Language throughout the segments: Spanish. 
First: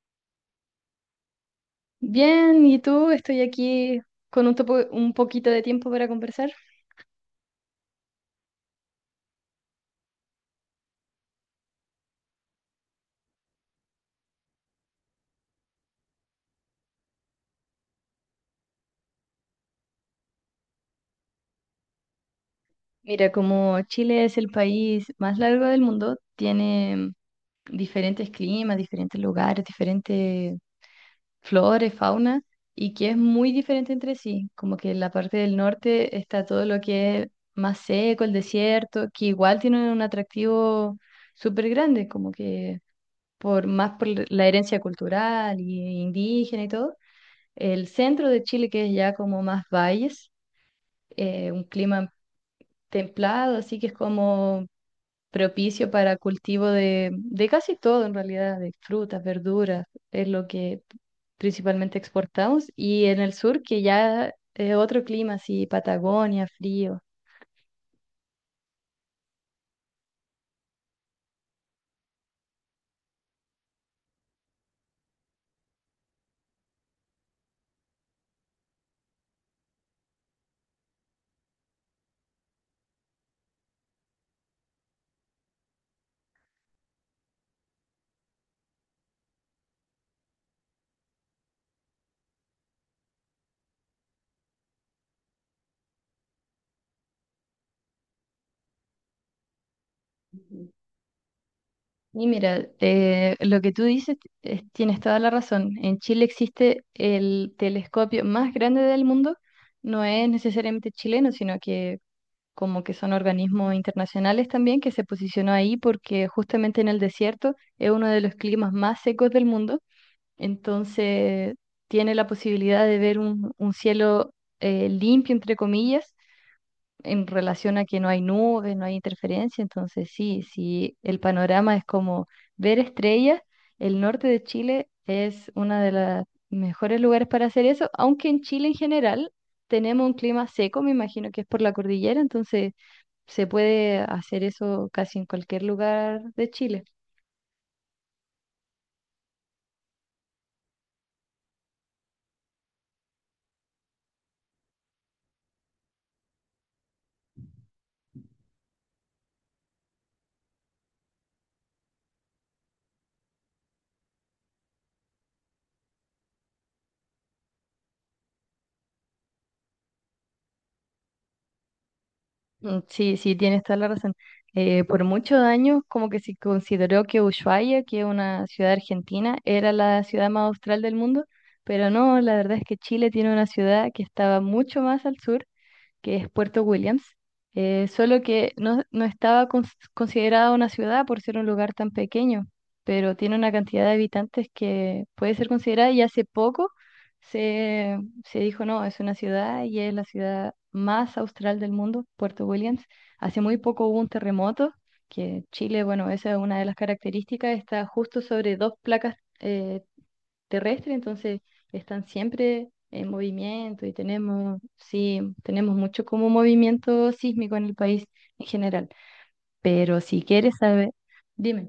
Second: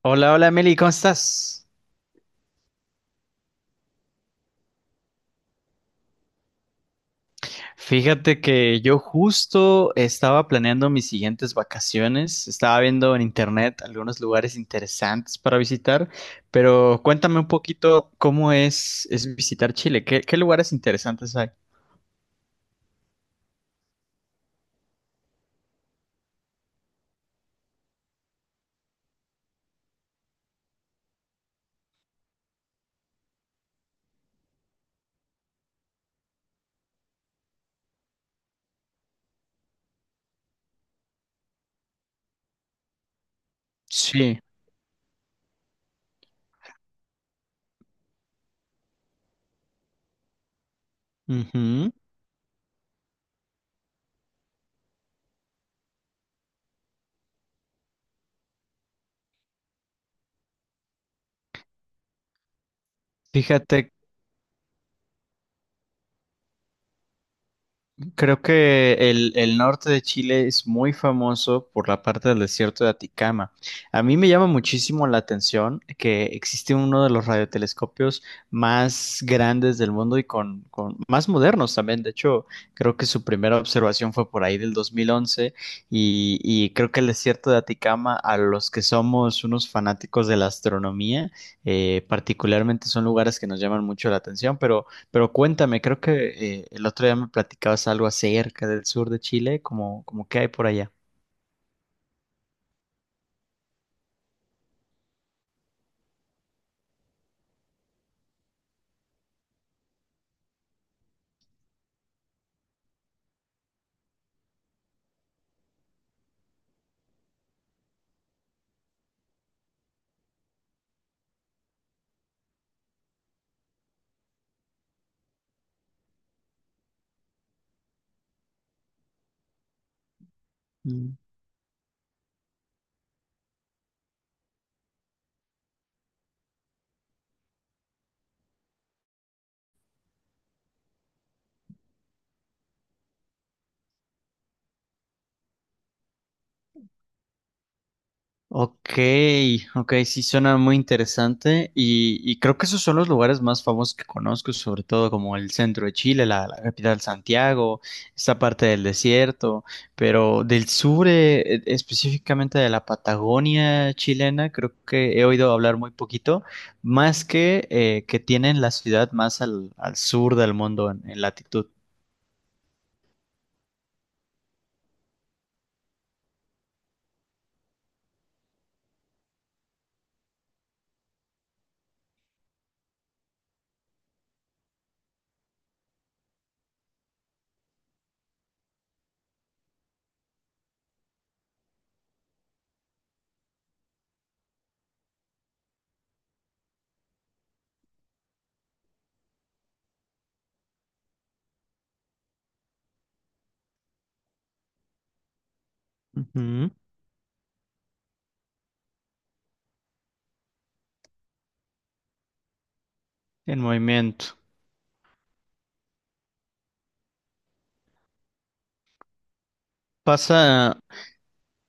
Hola, hola Meli, ¿cómo estás? Bien, ¿y tú? Estoy aquí con un poquito de tiempo para conversar. Fíjate que yo justo estaba planeando mis siguientes vacaciones, estaba viendo en internet algunos lugares interesantes para visitar, pero cuéntame un poquito cómo es visitar Chile, ¿qué lugares interesantes hay? Mira, como Chile es el país más largo del mundo, tiene diferentes climas, diferentes lugares, diferentes flores, fauna, y que es muy diferente entre sí. Como que en la parte del norte está todo lo que es más seco, el desierto, que igual tiene un atractivo súper grande, como que por Sí. la herencia cultural y indígena y todo. El centro de Chile, que es ya como más valles, un Ujú. clima templado, así que es como propicio para cultivo de casi todo en realidad, de frutas, verduras, es lo que principalmente exportamos. Y en el sur, que Fíjate. ya es otro clima, así Patagonia, frío. Creo que el norte de Chile es muy famoso por la parte del desierto de Aticama. A mí me llama muchísimo la atención que existe uno de los radiotelescopios más grandes del mundo y con más modernos también. De hecho, creo que su primera observación fue por ahí del 2011 y creo que el desierto de Aticama, a los que somos unos fanáticos de la astronomía, particularmente son lugares que nos llaman mucho la atención, pero... Pero cuéntame, creo que el otro día me platicabas algo acerca del sur de Chile, como, como qué hay por allá. Y mira, lo que tú dices, tienes toda la razón. En Chile existe el telescopio más grande del mundo. No es necesariamente chileno, sino que como que son organismos internacionales también, que se posicionó ahí porque justamente en el desierto es uno de los climas más secos del mundo, entonces tiene la posibilidad de ver un cielo limpio, entre comillas, en relación a que no hay nubes, no hay interferencia, entonces sí, sí, Mm. el panorama es como ver estrellas. El norte de Chile es uno de los mejores lugares para hacer eso, aunque en Chile en general tenemos un clima seco, me imagino que es por la cordillera, entonces se puede hacer eso casi en cualquier lugar de Chile. Ok, ok, sí suena muy interesante y creo que esos son los lugares más famosos que conozco, sobre todo como el centro de Chile, la capital Santiago, esta parte del desierto, pero del sur, específicamente de la Patagonia chilena, creo que he oído hablar muy poquito, más que tienen la ciudad más al sur del mundo en latitud. Mm, sí, sí, tienes toda la razón. Por muchos años, como que se consideró que Ushuaia, que es una ciudad argentina, era la ciudad más austral del mundo, pero no, la verdad es que Chile tiene una ciudad que estaba mucho más al sur, que es Puerto Williams. Solo que no estaba considerada una ciudad por ser un lugar tan pequeño, pero tiene una cantidad de habitantes que puede ser considerada, y hace poco se, se dijo, no, es una ciudad y es la ciudad más austral del mundo, Puerto Williams. Hace muy poco hubo un terremoto, que Chile, bueno, esa es una de Ujú. las características, está justo sobre dos placas. Terrestre, entonces están siempre en En movimiento y movimiento. tenemos, sí, tenemos mucho como movimiento sísmico en el país en general. Pero si quieres Pasa, saber, dime.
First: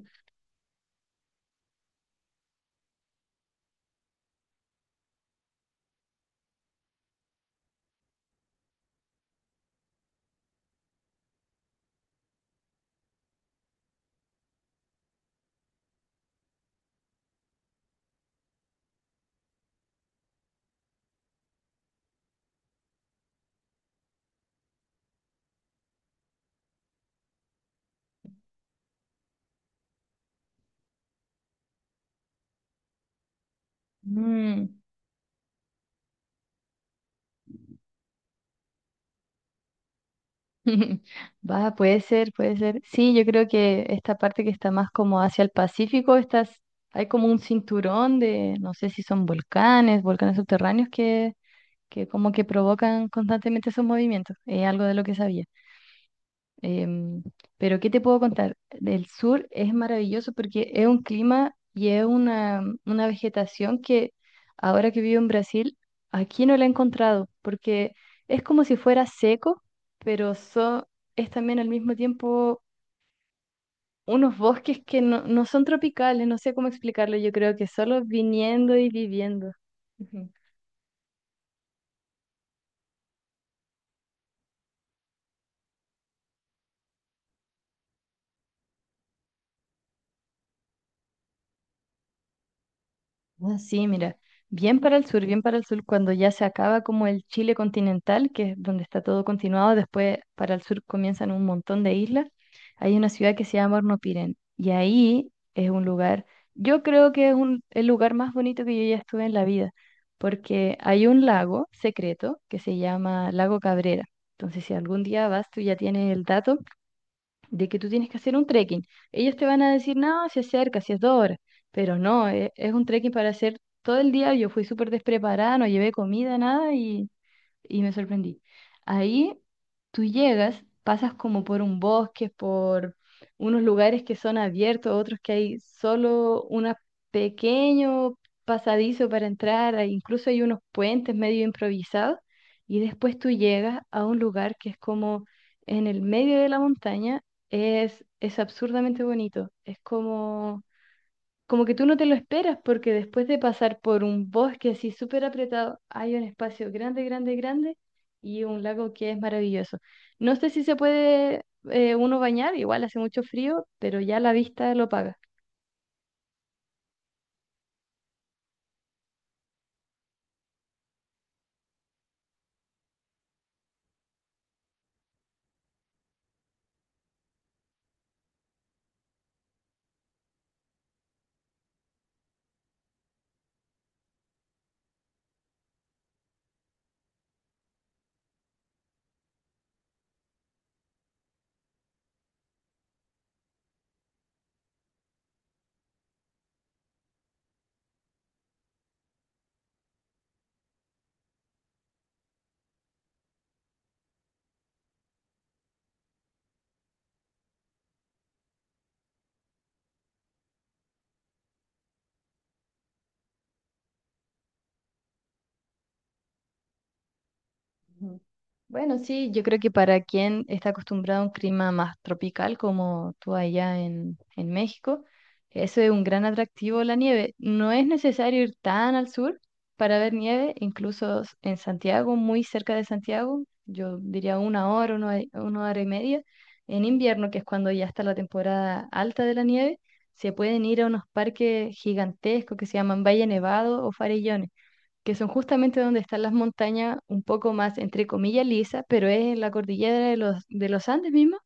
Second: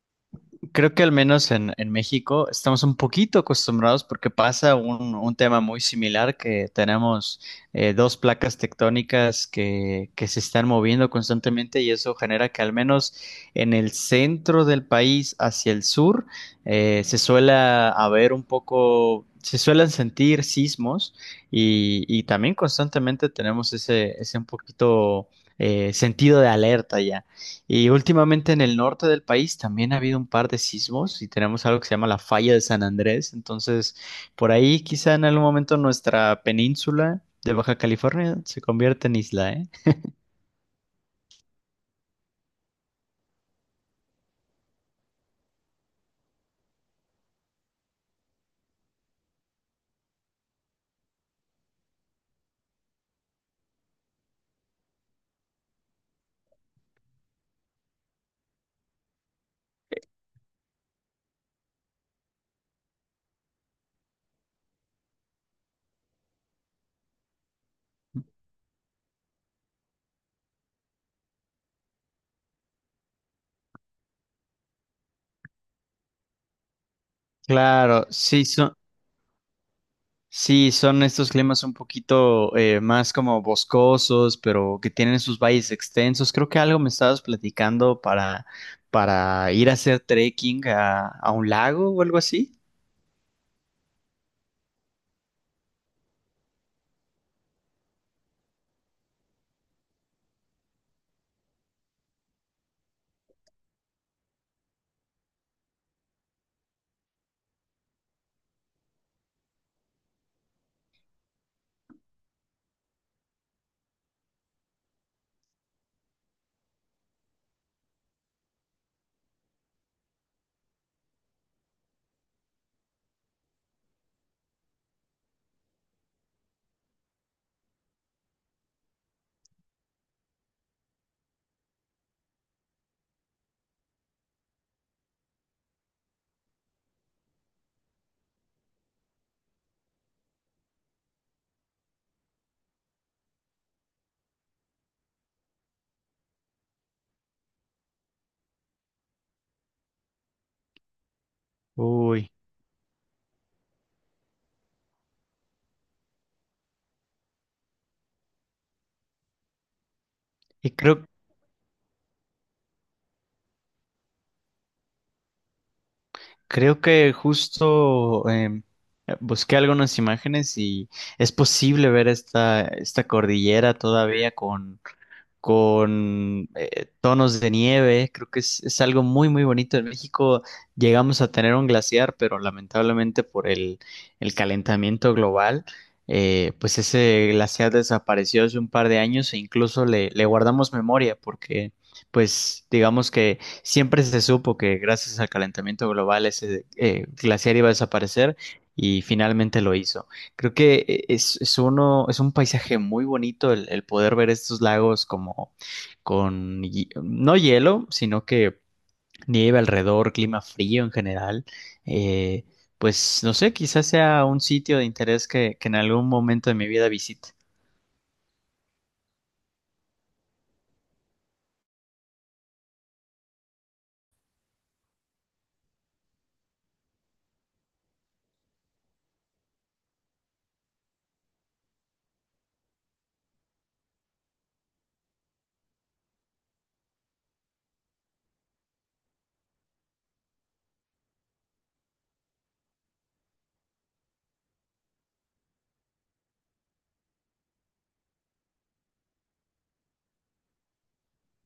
creo que al menos en México estamos un poquito acostumbrados porque pasa un tema muy similar que tenemos dos placas tectónicas que se están moviendo constantemente y eso genera que al menos en el centro del país hacia el sur, se suele haber un poco, se suelen sentir sismos y también constantemente tenemos ese un poquito sentido de alerta ya. Y últimamente en el norte del país también ha habido un par de sismos y tenemos algo que se llama la falla de San Andrés. Entonces, por Mm. ahí quizá en algún momento nuestra península de Baja California se convierte en isla, ¿eh? Va, puede ser, puede ser. Sí, yo creo que esta parte que está más como hacia el Pacífico, estás, hay como un cinturón de, no sé si son volcanes, volcanes subterráneos que como que provocan constantemente esos movimientos. Es algo de lo que sabía. Em, pero ¿qué te puedo contar? Del sur es maravilloso porque es un clima y es una vegetación que ahora que vivo en Brasil, aquí no la he encontrado, porque es como si fuera seco, pero so- es también al mismo tiempo unos bosques que no son tropicales, no sé cómo explicarlo, yo creo que solo Claro, viniendo y viviendo. Ujú. sí, son estos climas un poquito más como boscosos, pero que tienen sus valles extensos. Creo que algo me estabas platicando para ir a hacer trekking a un lago o algo así. Ah, sí, mira, bien para el sur, bien para el sur, cuando ya se acaba como el Chile continental, que es donde está todo continuado, después para el sur comienzan un montón de islas. Hay una ciudad que se llama Hornopiren, y ahí es un lugar, yo creo que es el lugar más bonito que yo ya estuve en la vida, porque hay un lago secreto que se llama Lago Cabrera. Entonces si algún día vas, tú ya tienes el dato de que tú tienes que hacer un trekking. Ellos te van a decir, no, si es cerca, si es 2 horas, pero no, es un trekking para hacer todo el día. Yo fui súper despreparada, no llevé comida, nada, y me sorprendí. Ahí tú llegas, pasas como por un bosque, por unos lugares que son abiertos, otros que hay solo un pequeño pasadizo para entrar, incluso hay unos puentes medio improvisados, y después tú llegas a un lugar que es como en el medio de la montaña. Es absurdamente bonito, es como como que tú no te lo Uy, esperas, porque después de pasar por un bosque así súper apretado, hay un espacio grande, grande, grande y un lago que es maravilloso. No sé si y se creo. puede uno bañar, igual hace mucho frío, pero ya la vista lo paga. Creo que justo busqué algunas imágenes y es posible ver esta cordillera todavía con tonos de nieve. Creo que es algo muy, muy bonito. En México llegamos a tener un glaciar, pero lamentablemente por el calentamiento global, pues ese glaciar desapareció hace un par de años e incluso le guardamos memoria porque, pues, digamos que siempre se supo que gracias al calentamiento global ese glaciar iba a desaparecer y finalmente lo hizo. Creo que es uno, es un paisaje muy bonito el poder ver estos lagos como con no hielo, sino que nieve alrededor, clima frío en general. Eh, pues no sé, quizás sea un sitio de interés que en algún momento de mi vida visite. Ujú. Bueno, sí, yo creo que para quien está acostumbrado a un clima más tropical como tú allá en México, eso es un gran atractivo, la nieve. No es necesario ir tan al sur para ver nieve, en Santiago, muy cerca de Santiago, yo diría 1 hora, 1 hora y media, en invierno, que es cuando ya está la temporada alta de la nieve, se pueden ir a unos parques gigantescos que se llaman Valle Nevado o Farellones, que son justamente donde están las montañas un poco más, entre comillas, lisa, pero es en la cordillera de los Andes mismo,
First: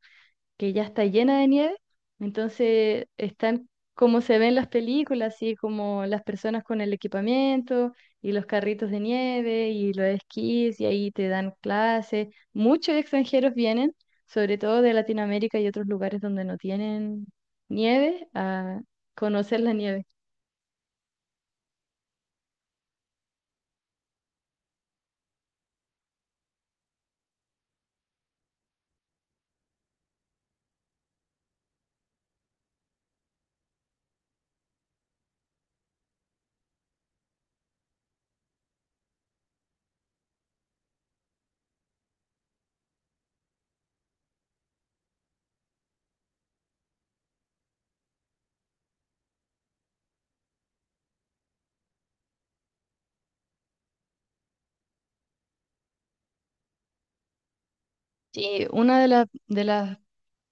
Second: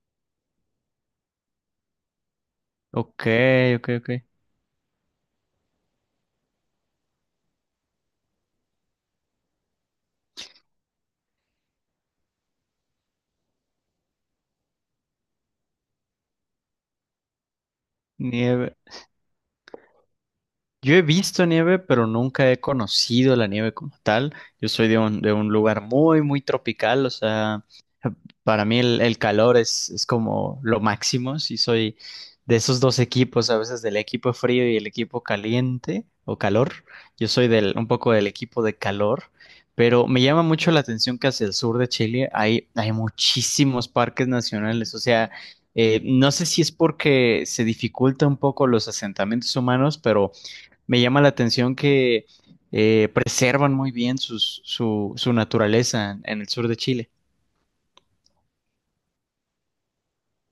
que ya está llena de nieve. Entonces Ok, están ok, ok. como se ven en las películas, así como las personas con el equipamiento y los carritos de nieve y los esquís, y ahí te dan clases. Muchos extranjeros vienen, sobre todo de Latinoamérica y otros lugares donde no tienen nieve, Nieve. a conocer la nieve. Yo he visto nieve, pero nunca he conocido la nieve como tal. Yo soy de un lugar muy, muy tropical, o sea. Para mí el calor es como lo máximo. Si soy de esos dos equipos, a veces del equipo frío y el equipo caliente o calor, yo soy del, un poco del equipo de calor, pero me llama mucho la atención que hacia el sur de Chile hay, hay muchísimos parques nacionales. O sea, no sé si es porque se dificulta un poco los asentamientos humanos, pero me llama la atención que preservan muy bien su naturaleza en el sur de Chile. Sí, una de las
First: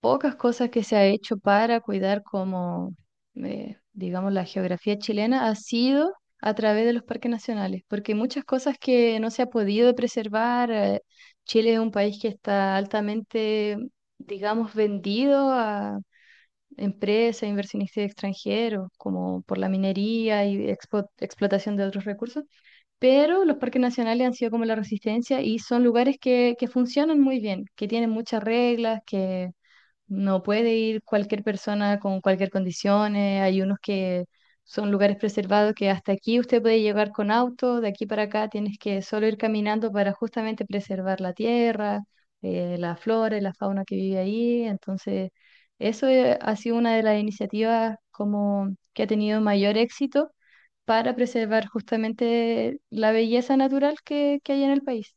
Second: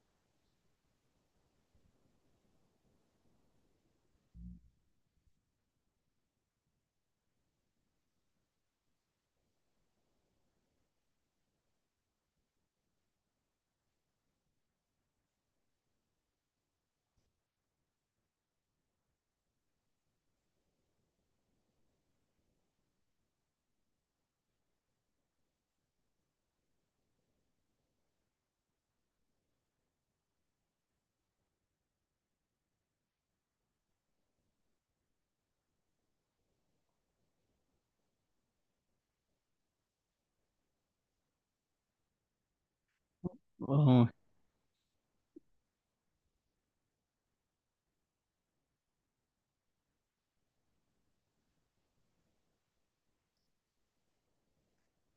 pocas cosas que se ha hecho para cuidar como, digamos, la geografía chilena ha sido a través de los parques nacionales, porque hay muchas cosas que no se ha podido preservar. Chile es un país que está altamente, digamos, vendido a empresas, inversionistas extranjeros, como por la minería y explotación de otros recursos, pero los parques nacionales han sido como la resistencia y son lugares que funcionan muy bien, que tienen muchas reglas, que no puede ir cualquier persona con cualquier condición. Hay unos que son lugares preservados que hasta aquí usted puede llegar con auto, de aquí para acá tienes que solo ir caminando para justamente preservar la tierra, la flora y la fauna que Oh. vive ahí. Entonces, eso ha sido una de las iniciativas como que ha tenido mayor éxito para preservar justamente la belleza natural que hay en el país.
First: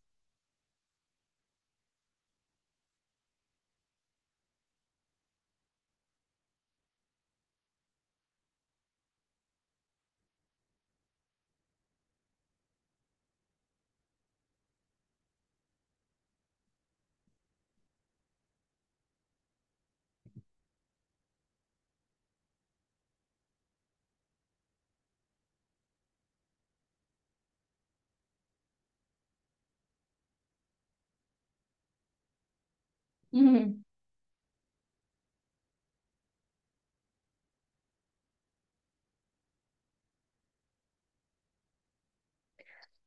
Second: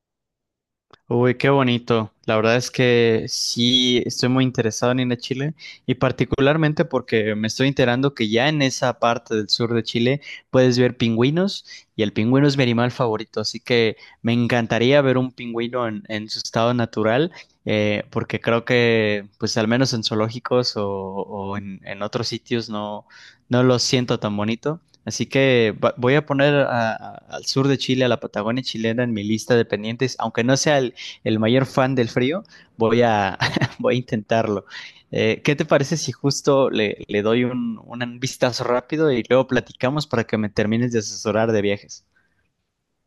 Uy, qué bonito. La verdad es que sí estoy muy interesado en ir a Chile y particularmente porque me estoy enterando que ya en esa parte del sur de Chile puedes ver pingüinos y el pingüino es mi animal favorito, así que me encantaría ver un pingüino en su estado natural, porque creo que pues al menos en zoológicos o, en otros sitios no, no lo siento tan bonito. Así que voy a poner al sur de Chile, a la Patagonia chilena en mi lista de pendientes, aunque no sea el mayor fan del frío, voy a, Ujú. voy a intentarlo. ¿Qué te parece si justo le doy un vistazo rápido y luego platicamos para que me termines de asesorar de viajes?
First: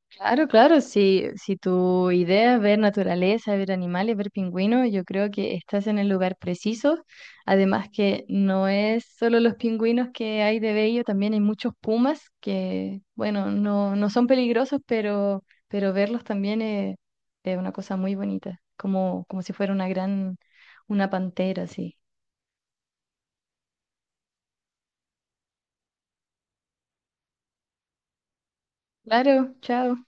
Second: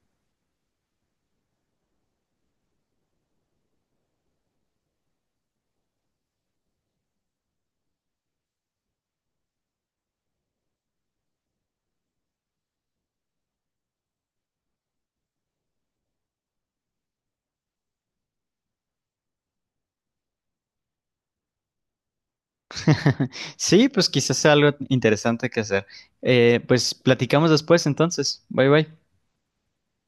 Claro, claro, si, si tu idea es ver naturaleza, ver animales, ver pingüinos, yo creo que estás en el lugar preciso. Además que no es solo los pingüinos que hay de bello, también hay muchos pumas que, bueno, no, no son peligrosos, pero verlos también es una cosa muy bonita, como, como si fuera una pantera, sí. Sí, pues quizás sea algo interesante que hacer. Pues platicamos después entonces. Bye bye. Claro, chao.